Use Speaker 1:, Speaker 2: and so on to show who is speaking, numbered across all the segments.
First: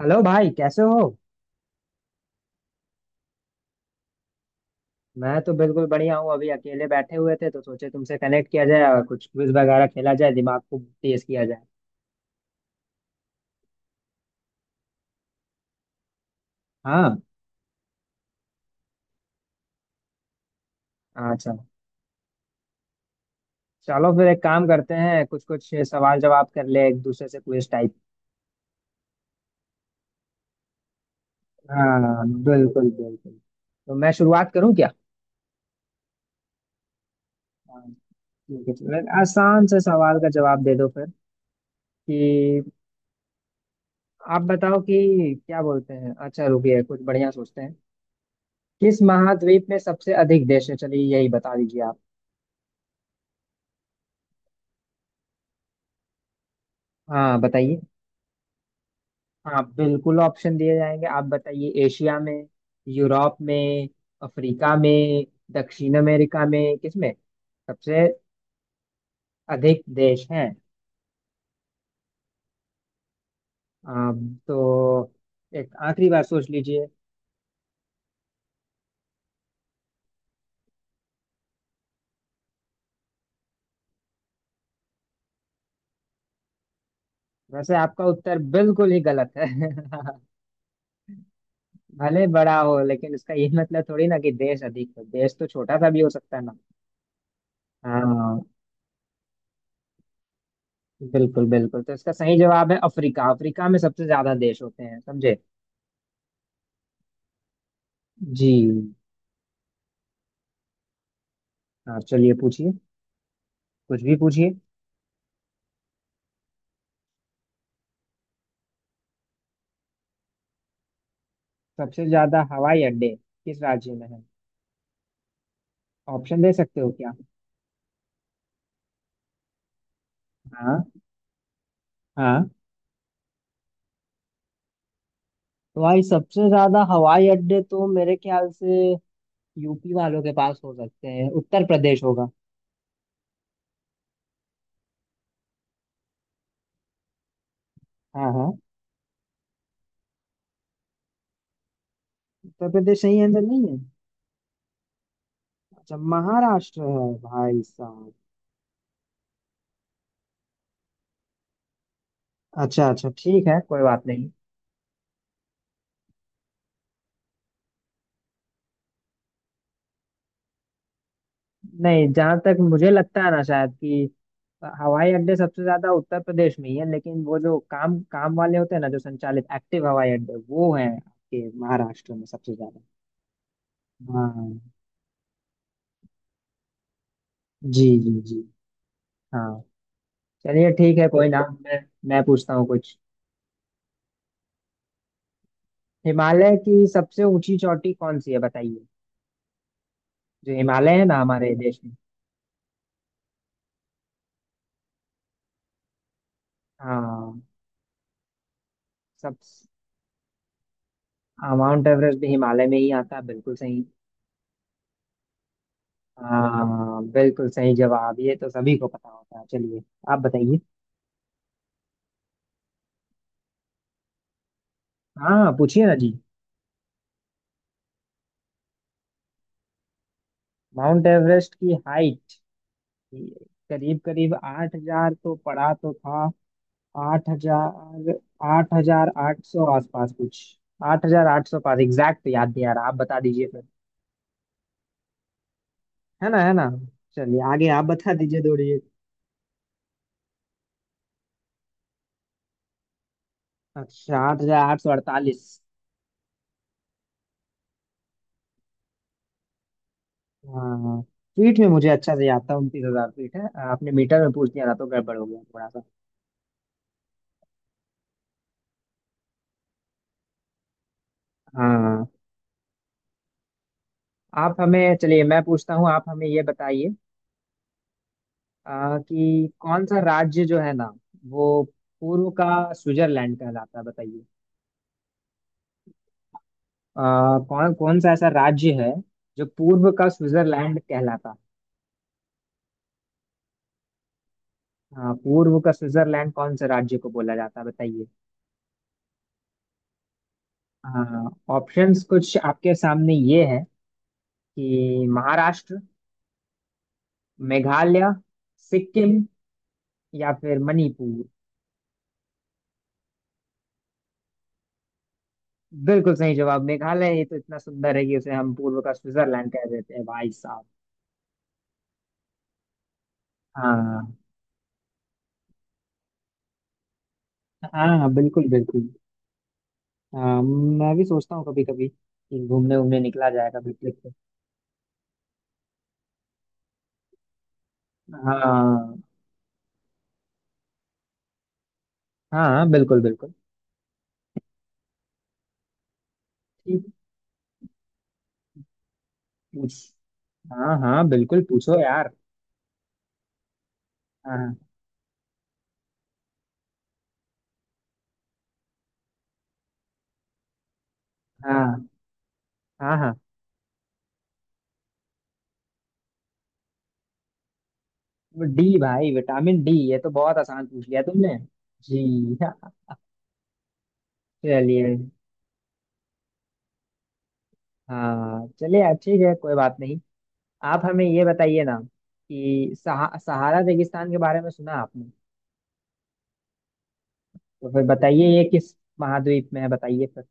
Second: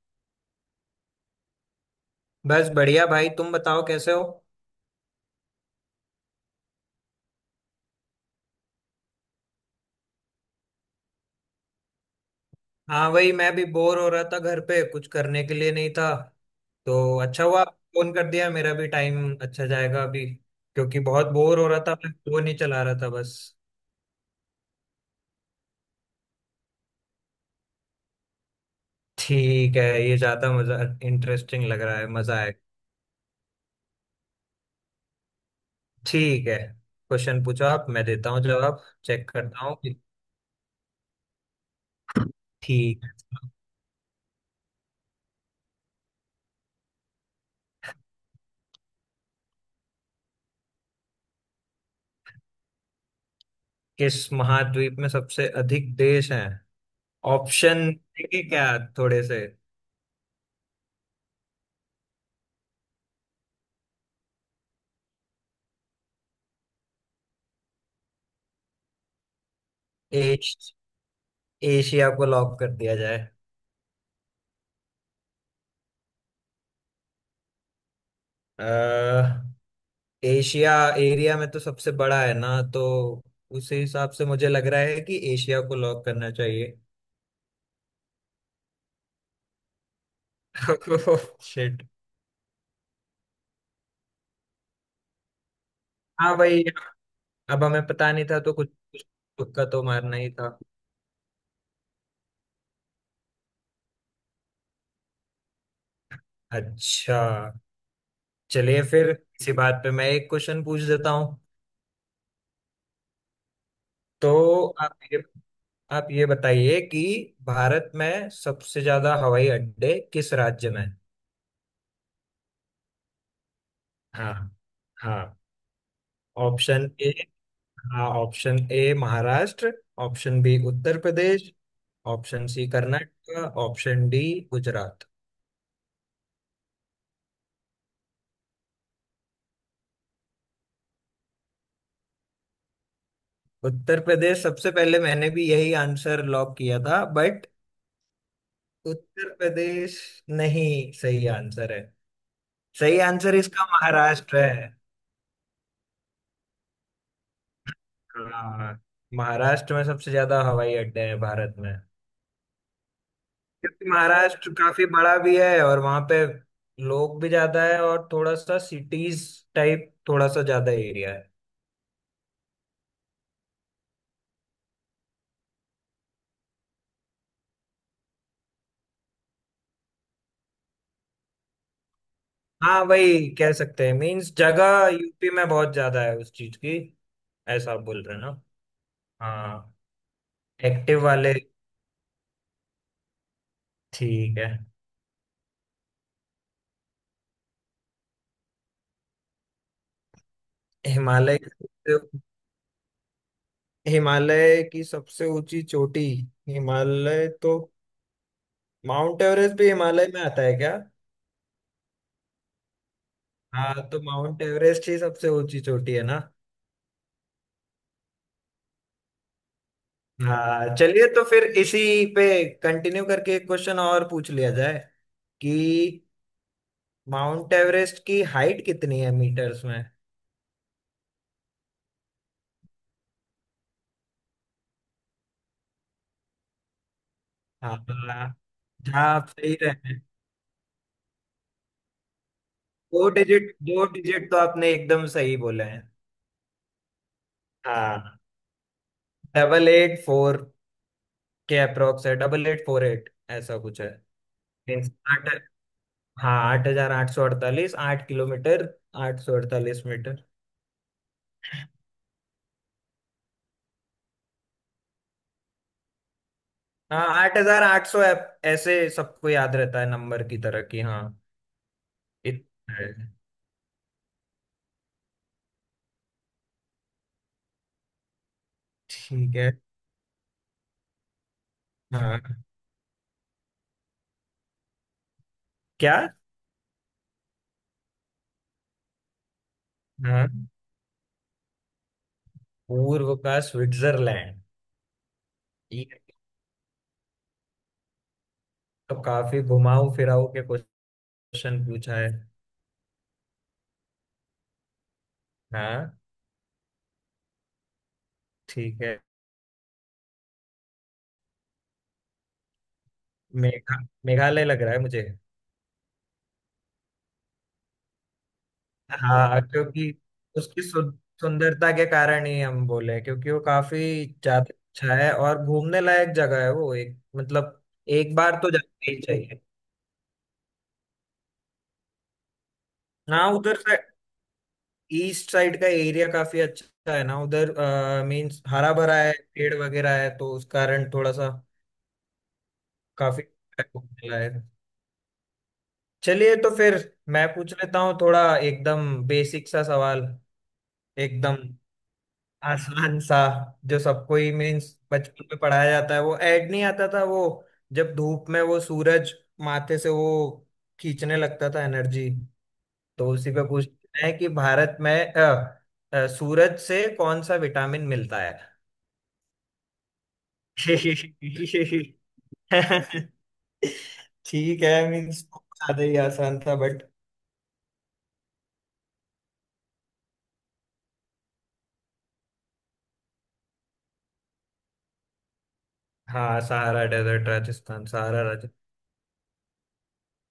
Speaker 1: Hello भाई, कैसे हो।
Speaker 2: बस बढ़िया भाई। तुम बताओ कैसे हो।
Speaker 1: मैं तो बिल्कुल बढ़िया हूँ। अभी अकेले बैठे हुए थे तो सोचे तुमसे कनेक्ट किया जाए और कुछ क्विज वगैरह खेला जाए, दिमाग को तेज किया जाए।
Speaker 2: हाँ, वही मैं भी बोर हो रहा था, घर पे कुछ करने के लिए नहीं था तो
Speaker 1: हाँ।
Speaker 2: अच्छा हुआ फोन कर दिया। मेरा भी टाइम अच्छा जाएगा अभी, क्योंकि बहुत
Speaker 1: अच्छा।
Speaker 2: बोर हो रहा था, मैं फोन ही चला रहा था बस।
Speaker 1: चलो फिर एक काम करते हैं, कुछ कुछ सवाल जवाब कर ले एक दूसरे से, क्विज टाइप।
Speaker 2: ठीक है, ये ज्यादा मजा, इंटरेस्टिंग लग रहा है,
Speaker 1: हाँ
Speaker 2: मजा आएगा।
Speaker 1: बिल्कुल बिल्कुल। तो मैं शुरुआत करूँ क्या।
Speaker 2: ठीक है, क्वेश्चन पूछो
Speaker 1: हाँ,
Speaker 2: आप, मैं देता हूँ
Speaker 1: ठीक है।
Speaker 2: जवाब,
Speaker 1: चलो एक
Speaker 2: चेक करता
Speaker 1: आसान
Speaker 2: हूँ
Speaker 1: से
Speaker 2: कि
Speaker 1: सवाल का जवाब दे दो फिर, कि
Speaker 2: ठीक।
Speaker 1: आप बताओ कि क्या बोलते हैं। अच्छा रुकिए कुछ बढ़िया सोचते हैं। किस महाद्वीप में सबसे अधिक देश है, चलिए यही बता दीजिए आप।
Speaker 2: किस महाद्वीप में सबसे अधिक देश हैं?
Speaker 1: हाँ बताइए।
Speaker 2: ऑप्शन देंगे क्या, थोड़े से?
Speaker 1: हाँ बिल्कुल ऑप्शन दिए जाएंगे। आप बताइए, एशिया में, यूरोप में, अफ्रीका में, दक्षिण अमेरिका में, किसमें सबसे अधिक देश हैं।
Speaker 2: एश, एशिया को लॉक कर दिया जाए।
Speaker 1: आप तो एक आखिरी बार सोच लीजिए।
Speaker 2: अह, एशिया एरिया में तो सबसे बड़ा है ना, तो उसी हिसाब से मुझे लग रहा है कि एशिया को लॉक करना चाहिए।
Speaker 1: वैसे आपका उत्तर बिल्कुल ही गलत है।
Speaker 2: शिट।
Speaker 1: भले बड़ा हो, लेकिन इसका ये मतलब थोड़ी ना कि देश अधिक है। देश तो छोटा सा भी हो सकता
Speaker 2: हाँ
Speaker 1: है ना।
Speaker 2: भाई, अब हमें पता नहीं था
Speaker 1: हाँ
Speaker 2: तो कुछ कुछ तुक्का तो मारना ही था।
Speaker 1: बिल्कुल बिल्कुल, तो इसका सही जवाब है अफ्रीका। अफ्रीका में सबसे ज्यादा देश होते हैं, समझे।
Speaker 2: अच्छा,
Speaker 1: जी।
Speaker 2: चलिए फिर इसी बात पे मैं एक क्वेश्चन पूछ देता हूँ।
Speaker 1: हाँ चलिए पूछिए, कुछ भी पूछिए।
Speaker 2: तो आप ये बताइए कि भारत में सबसे ज्यादा हवाई अड्डे किस राज्य में हैं?
Speaker 1: सबसे ज्यादा हवाई अड्डे किस राज्य में है।
Speaker 2: हाँ, हाँ,
Speaker 1: ऑप्शन दे सकते हो
Speaker 2: ऑप्शन ए।
Speaker 1: क्या।
Speaker 2: हाँ, option A Maharashtra, option B
Speaker 1: हाँ।
Speaker 2: उत्तर प्रदेश, ऑप्शन
Speaker 1: हाँ
Speaker 2: C Karnataka, option D Gujarat.
Speaker 1: भाई सबसे ज्यादा हवाई अड्डे तो मेरे ख्याल से यूपी वालों के पास हो सकते हैं, उत्तर प्रदेश होगा।
Speaker 2: उत्तर प्रदेश सबसे पहले मैंने भी यही आंसर लॉक किया था, बट
Speaker 1: हाँ हाँ।
Speaker 2: उत्तर प्रदेश नहीं सही आंसर है।
Speaker 1: उत्तर
Speaker 2: सही
Speaker 1: प्रदेश सही
Speaker 2: आंसर
Speaker 1: आंसर
Speaker 2: इसका
Speaker 1: नहीं है।
Speaker 2: महाराष्ट्र है।
Speaker 1: अच्छा महाराष्ट्र है भाई साहब।
Speaker 2: हाँ, महाराष्ट्र में सबसे ज्यादा हवाई अड्डे हैं भारत में।
Speaker 1: अच्छा अच्छा ठीक है, कोई
Speaker 2: क्योंकि
Speaker 1: बात नहीं।
Speaker 2: महाराष्ट्र काफी बड़ा भी है, और वहां पे लोग भी ज्यादा है, और थोड़ा सा सिटीज टाइप, थोड़ा सा ज्यादा एरिया है।
Speaker 1: नहीं, जहां तक मुझे लगता है ना, शायद कि हवाई अड्डे सबसे ज्यादा उत्तर प्रदेश में ही है, लेकिन वो जो काम काम वाले होते हैं ना, जो संचालित एक्टिव हवाई अड्डे, वो है आपके महाराष्ट्र में सबसे ज्यादा।
Speaker 2: हाँ, वही कह सकते हैं, मीन्स
Speaker 1: हाँ।
Speaker 2: जगह यूपी में बहुत ज्यादा है उस चीज की। ऐसा आप
Speaker 1: जी
Speaker 2: बोल
Speaker 1: जी
Speaker 2: रहे हैं
Speaker 1: जी।
Speaker 2: ना?
Speaker 1: हाँ
Speaker 2: हाँ।
Speaker 1: चलिए ठीक
Speaker 2: एक्टिव
Speaker 1: है, कोई
Speaker 2: वाले।
Speaker 1: ना। मैं पूछता हूँ कुछ।
Speaker 2: ठीक है।
Speaker 1: हिमालय की सबसे ऊंची चोटी कौन सी है बताइए, जो हिमालय है ना
Speaker 2: हिमालय,
Speaker 1: हमारे देश में।
Speaker 2: हिमालय की सबसे ऊंची चोटी, हिमालय
Speaker 1: हाँ।
Speaker 2: तो, माउंट
Speaker 1: सब।
Speaker 2: एवरेस्ट भी हिमालय में आता है क्या?
Speaker 1: हाँ, माउंट एवरेस्ट भी हिमालय में ही आता है, बिल्कुल सही।
Speaker 2: हाँ, तो माउंट एवरेस्ट ही सबसे ऊंची चोटी है ना।
Speaker 1: हाँ बिल्कुल सही जवाब, ये तो सभी को पता होता है। चलिए आप बताइए।
Speaker 2: हाँ, चलिए तो फिर इसी पे कंटिन्यू करके एक क्वेश्चन और पूछ लिया जाए कि
Speaker 1: हाँ पूछिए ना जी।
Speaker 2: माउंट एवरेस्ट की हाइट कितनी है मीटर्स में?
Speaker 1: माउंट एवरेस्ट की हाइट करीब करीब 8,000 तो पड़ा तो था। आठ
Speaker 2: हाँ,
Speaker 1: हजार।
Speaker 2: हाँ,
Speaker 1: 8,000
Speaker 2: आप
Speaker 1: आठ
Speaker 2: सही
Speaker 1: सौ
Speaker 2: रहे हैं।
Speaker 1: आसपास कुछ। 8,800 पास एग्जैक्ट याद नहीं आ रहा, आप
Speaker 2: दो
Speaker 1: बता दीजिए
Speaker 2: डिजिट
Speaker 1: फिर।
Speaker 2: 2 डिजिट तो आपने एकदम सही बोले हैं।
Speaker 1: है ना, है ना। चलिए आगे आप बता
Speaker 2: हाँ,
Speaker 1: दीजिए, दौड़िए।
Speaker 2: 884 के अप्रोक्स है, 8848, ऐसा कुछ है।
Speaker 1: अच्छा, आठ हजार आठ सौ
Speaker 2: मीन्स आठ,
Speaker 1: अड़तालीस
Speaker 2: हाँ 8,848, 8 किलोमीटर, 848 मीटर।
Speaker 1: हाँ। फीट में मुझे अच्छा से याद था, 29,000 फीट है। आपने मीटर में पूछ दिया था तो गड़बड़ हो गया थोड़ा सा।
Speaker 2: हाँ, 8,800, ऐसे सबको याद रहता है नंबर की तरह की। हाँ,
Speaker 1: हाँ।
Speaker 2: इतना है।
Speaker 1: आप हमें चलिए मैं पूछता हूँ, आप हमें ये बताइए।
Speaker 2: ठीक
Speaker 1: कि
Speaker 2: है।
Speaker 1: कौन सा राज्य जो है ना, वो
Speaker 2: हाँ।
Speaker 1: पूर्व का स्विट्जरलैंड कहलाता है, बताइए।
Speaker 2: क्या?
Speaker 1: कौन कौन सा ऐसा राज्य है जो पूर्व का
Speaker 2: हाँ,
Speaker 1: स्विट्जरलैंड कहलाता।
Speaker 2: पूर्व का स्विट्जरलैंड।
Speaker 1: हाँ पूर्व का
Speaker 2: ये
Speaker 1: स्विट्जरलैंड कौन से राज्य को बोला जाता है बताइए।
Speaker 2: तो काफी घुमाऊ फिराऊ के
Speaker 1: हाँ
Speaker 2: क्वेश्चन पूछा
Speaker 1: ऑप्शंस
Speaker 2: है।
Speaker 1: कुछ आपके सामने ये है, कि
Speaker 2: हाँ,
Speaker 1: महाराष्ट्र, मेघालय,
Speaker 2: ठीक है।
Speaker 1: सिक्किम, या फिर मणिपुर।
Speaker 2: मेघा मेघालय लग रहा है मुझे।
Speaker 1: बिल्कुल सही जवाब, मेघालय। ये तो इतना सुंदर है कि उसे हम पूर्व का
Speaker 2: हाँ,
Speaker 1: स्विट्जरलैंड कह
Speaker 2: क्योंकि
Speaker 1: देते हैं भाई
Speaker 2: उसकी
Speaker 1: साहब।
Speaker 2: सुंदरता के कारण ही हम बोले हैं, क्योंकि वो
Speaker 1: हाँ
Speaker 2: काफी ज्यादा अच्छा है और घूमने लायक जगह है वो, एक मतलब
Speaker 1: हाँ। हाँ,
Speaker 2: एक बार
Speaker 1: बिल्कुल
Speaker 2: तो
Speaker 1: बिल्कुल।
Speaker 2: जाना ही चाहिए।
Speaker 1: हाँ मैं भी सोचता हूँ कभी कभी कि घूमने घूमने निकला
Speaker 2: हाँ,
Speaker 1: जाए
Speaker 2: उधर
Speaker 1: कभी
Speaker 2: से
Speaker 1: ट्रिप पे।
Speaker 2: ईस्ट साइड का एरिया काफी अच्छा है ना उधर, मीन्स हरा भरा
Speaker 1: हाँ
Speaker 2: है, पेड़ वगैरह है तो उस कारण थोड़ा सा
Speaker 1: हाँ। हाँ बिल्कुल
Speaker 2: काफी
Speaker 1: बिल्कुल।
Speaker 2: घूमने लायक। चलिए तो फिर
Speaker 1: ठीक है।
Speaker 2: मैं पूछ लेता हूँ थोड़ा एकदम बेसिक सा
Speaker 1: पूछ।
Speaker 2: सवाल,
Speaker 1: हाँ हाँ
Speaker 2: एकदम
Speaker 1: बिल्कुल पूछो यार।
Speaker 2: आसान सा, जो सबको ही
Speaker 1: हाँ।
Speaker 2: मीन्स बचपन में पढ़ाया जाता है, वो ऐड नहीं आता था, वो जब धूप में वो सूरज माथे से वो खींचने लगता था
Speaker 1: हाँ।
Speaker 2: एनर्जी।
Speaker 1: हाँ
Speaker 2: तो
Speaker 1: हाँ
Speaker 2: उसी पे पूछना है कि भारत में सूरज से कौन सा विटामिन मिलता है?
Speaker 1: वो डी भाई, विटामिन डी। ये तो बहुत आसान पूछ लिया तुमने। जी हाँ।
Speaker 2: ठीक है,
Speaker 1: चलिए।
Speaker 2: मीन्स ज्यादा ही आसान था बट।
Speaker 1: हाँ चलिए अच्छी है, कोई बात नहीं। आप हमें ये बताइए ना कि सहारा रेगिस्तान के बारे में सुना आपने।
Speaker 2: हाँ, सहारा डेजर्ट
Speaker 1: तो फिर
Speaker 2: राजस्थान
Speaker 1: बताइए
Speaker 2: सहारा,
Speaker 1: ये किस महाद्वीप में है, बताइए फिर।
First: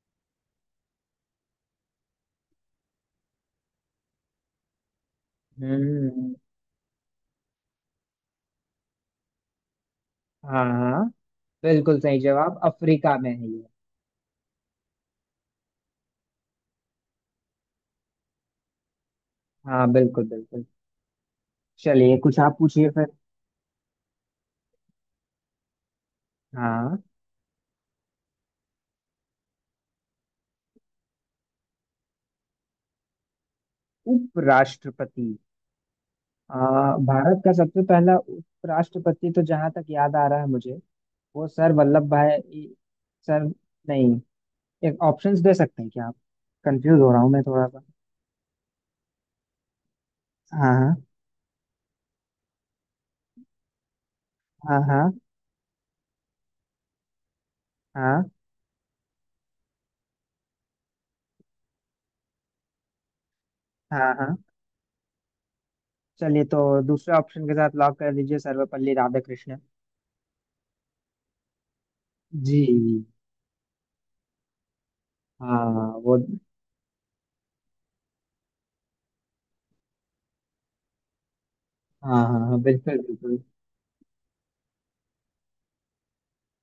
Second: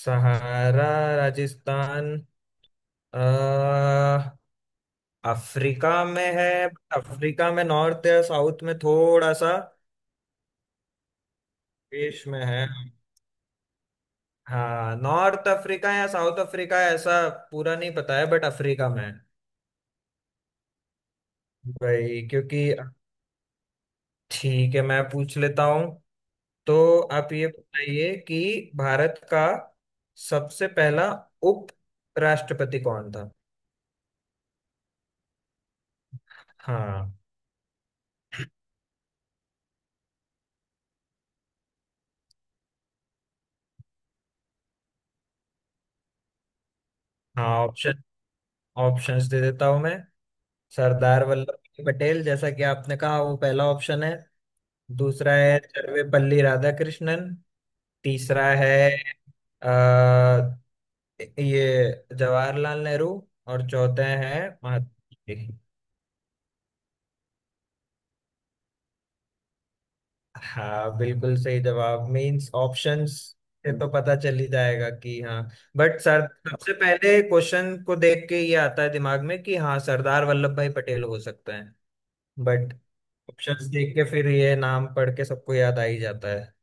Speaker 2: सहारा राजस्थान, अ, अफ्रीका में
Speaker 1: हम्म।
Speaker 2: है। अफ्रीका में नॉर्थ या साउथ में थोड़ा सा,
Speaker 1: हाँ हाँ बिल्कुल सही
Speaker 2: देश में
Speaker 1: जवाब,
Speaker 2: है।
Speaker 1: अफ्रीका में है ये।
Speaker 2: हाँ, नॉर्थ अफ्रीका या साउथ अफ्रीका, ऐसा पूरा नहीं पता है, बट अफ्रीका में है।
Speaker 1: हाँ बिल्कुल बिल्कुल। चलिए
Speaker 2: भाई
Speaker 1: कुछ आप
Speaker 2: क्योंकि,
Speaker 1: पूछिए फिर।
Speaker 2: ठीक है मैं पूछ लेता हूँ।
Speaker 1: हाँ।
Speaker 2: तो आप ये बताइए कि भारत का सबसे पहला उप राष्ट्रपति कौन था?
Speaker 1: उपराष्ट्रपति। आ,
Speaker 2: हाँ,
Speaker 1: भारत का सबसे पहला उपराष्ट्रपति, तो जहां तक याद आ रहा है मुझे, वो सर वल्लभ भाई, सर, नहीं। एक ऑप्शंस दे सकते हैं क्या आप, कंफ्यूज हो रहा हूँ मैं
Speaker 2: हाँ,
Speaker 1: थोड़ा सा।
Speaker 2: ऑप्शन ऑप्शंस दे देता हूं मैं।
Speaker 1: हाँ
Speaker 2: सरदार वल्लभ भाई पटेल जैसा कि आपने कहा, वो पहला ऑप्शन है।
Speaker 1: हाँ। हाँ
Speaker 2: दूसरा है सर्वपल्ली राधाकृष्णन।
Speaker 1: हाँ।
Speaker 2: तीसरा है अ, ये जवाहरलाल नेहरू। और
Speaker 1: हाँ
Speaker 2: चौथे
Speaker 1: हाँ हाँ।
Speaker 2: हैं महात्मा गांधी।
Speaker 1: चलिए तो दूसरे ऑप्शन के साथ लॉक कर दीजिए, सर्वपल्ली राधाकृष्णन।
Speaker 2: हाँ, बिल्कुल सही जवाब, मींस
Speaker 1: जी।
Speaker 2: ऑप्शंस से तो पता चल ही जाएगा कि हाँ,
Speaker 1: हाँ।
Speaker 2: बट
Speaker 1: वो
Speaker 2: सर सबसे पहले क्वेश्चन को देख के ये आता है दिमाग में कि हाँ सरदार वल्लभ भाई पटेल हो सकते हैं,
Speaker 1: हाँ हाँ हाँ,
Speaker 2: बट
Speaker 1: बिल्कुल बिल्कुल।
Speaker 2: ऑप्शंस देख के फिर ये नाम पढ़ के सबको याद आ ही जाता है।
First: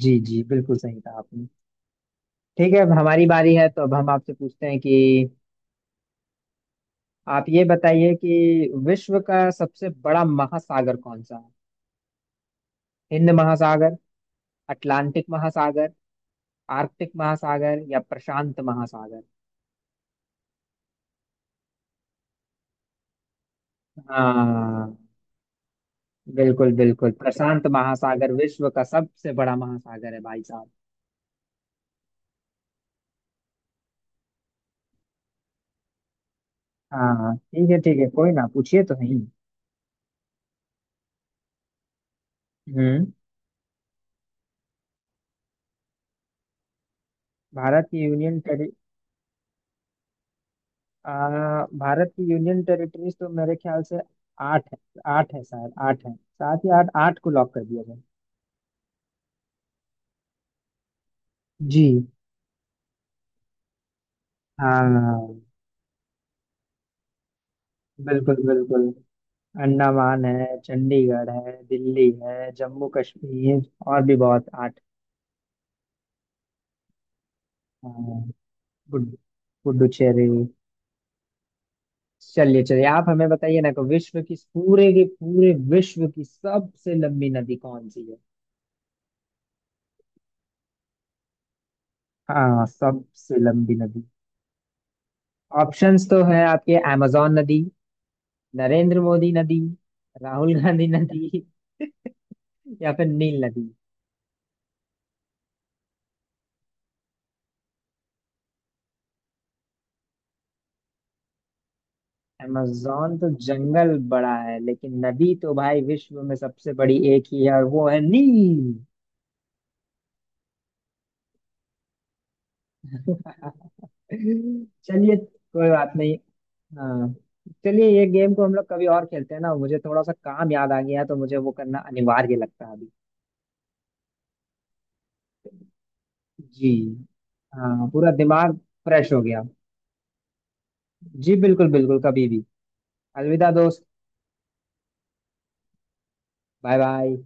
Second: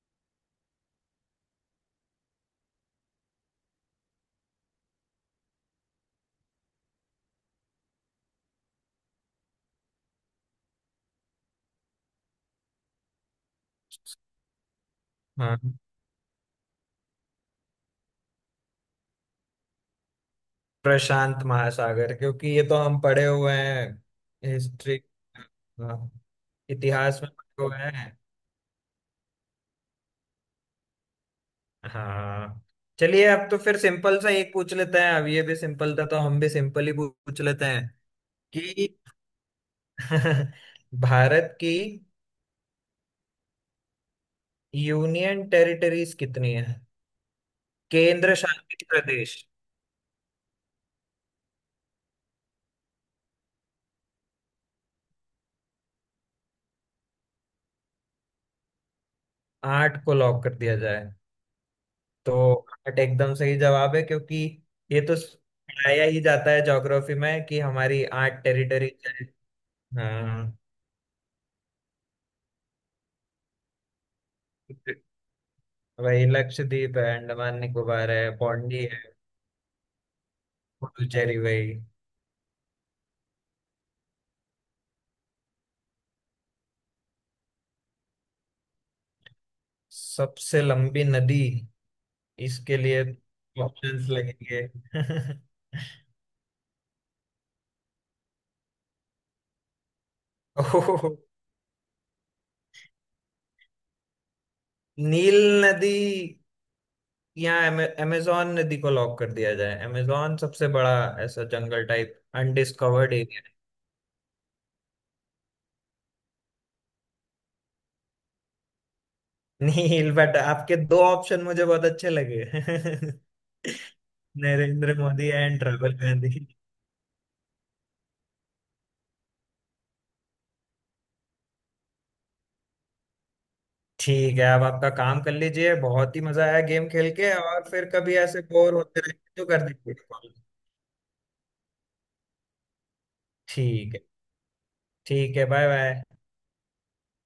Speaker 1: जी जी, बिल्कुल सही कहा आपने। ठीक है अब हमारी बारी है, तो अब हम आपसे पूछते हैं कि आप ये बताइए कि विश्व का सबसे बड़ा महासागर कौन सा है। हिंद महासागर, अटलांटिक
Speaker 2: हाँ,
Speaker 1: महासागर, आर्कटिक महासागर, या प्रशांत महासागर।
Speaker 2: प्रशांत महासागर क्योंकि ये तो हम पढ़े हुए हैं,
Speaker 1: हाँ
Speaker 2: हिस्ट्री,
Speaker 1: बिल्कुल बिल्कुल,
Speaker 2: इतिहास में पढ़े
Speaker 1: प्रशांत
Speaker 2: हुए हैं।
Speaker 1: महासागर विश्व का सबसे बड़ा महासागर है भाई साहब।
Speaker 2: हाँ, चलिए अब तो फिर सिंपल सा एक पूछ लेते हैं, अब ये भी सिंपल था तो हम भी सिंपल ही
Speaker 1: हाँ हाँ,
Speaker 2: पूछ लेते हैं
Speaker 1: ठीक है कोई ना, पूछिए
Speaker 2: कि
Speaker 1: तो नहीं।
Speaker 2: भारत की
Speaker 1: हम्म।
Speaker 2: यूनियन टेरिटरीज कितनी है,
Speaker 1: भारत की
Speaker 2: केंद्र
Speaker 1: यूनियन टेरि।
Speaker 2: शासित प्रदेश?
Speaker 1: आ, भारत की यूनियन टेरिटरीज तो मेरे ख्याल से आठ है। आठ है शायद, आठ है, साथ ही आठ, आठ को लॉक कर दिया जाए।
Speaker 2: आठ को लॉक कर दिया जाए।
Speaker 1: जी।
Speaker 2: तो आर्ट एकदम सही जवाब है, क्योंकि ये तो
Speaker 1: हाँ
Speaker 2: पढ़ाया ही जाता है ज्योग्राफी में कि हमारी
Speaker 1: बिल्कुल
Speaker 2: आठ
Speaker 1: बिल्कुल।
Speaker 2: टेरिटरी क्या है।
Speaker 1: अंडमान है,
Speaker 2: हाँ
Speaker 1: चंडीगढ़ है, दिल्ली है, जम्मू कश्मीर, और भी बहुत आठ।
Speaker 2: वही, लक्षद्वीप है, अंडमान निकोबार
Speaker 1: हाँ,
Speaker 2: है, पौंडी है,
Speaker 1: पुड- पुडुचेरी।
Speaker 2: पुडुचेरी वही।
Speaker 1: चलिए चलिए आप हमें बताइए ना, कि विश्व की, पूरे के पूरे विश्व की सबसे लंबी नदी कौन सी है।
Speaker 2: सबसे लंबी नदी,
Speaker 1: हाँ
Speaker 2: इसके लिए
Speaker 1: सबसे लंबी नदी।
Speaker 2: ऑप्शंस लगेंगे।
Speaker 1: ऑप्शंस तो है आपके, amazon नदी, नरेंद्र मोदी नदी, राहुल गांधी
Speaker 2: ओह,
Speaker 1: नदी, या फिर नील नदी।
Speaker 2: नील नदी या अमेजोन नदी को लॉक कर दिया जाए। अमेजोन सबसे बड़ा, ऐसा जंगल टाइप अनडिस्कवर्ड।
Speaker 1: अमेजोन तो जंगल बड़ा है, लेकिन नदी तो भाई विश्व में सबसे बड़ी एक ही है, और वो है नील।
Speaker 2: नील, बट आपके दो ऑप्शन मुझे बहुत अच्छे लगे। नरेंद्र
Speaker 1: चलिए
Speaker 2: मोदी एंड
Speaker 1: कोई बात
Speaker 2: राहुल
Speaker 1: नहीं।
Speaker 2: गांधी।
Speaker 1: हाँ। चलिए ये गेम को हम लोग कभी और खेलते हैं ना, मुझे थोड़ा सा काम याद आ गया है, तो मुझे वो करना अनिवार्य लगता है अभी।
Speaker 2: ठीक है, अब आपका काम कर लीजिए, बहुत ही मजा आया
Speaker 1: जी।
Speaker 2: गेम खेल के, और फिर
Speaker 1: हाँ पूरा
Speaker 2: कभी ऐसे
Speaker 1: दिमाग
Speaker 2: बोर होते
Speaker 1: फ्रेश
Speaker 2: रहे
Speaker 1: हो गया।
Speaker 2: तो कर दीजिए कॉल।
Speaker 1: जी बिल्कुल बिल्कुल, कभी भी। अलविदा दोस्त।
Speaker 2: ठीक है, ठीक है, बाय बाय।
Speaker 1: Bye bye.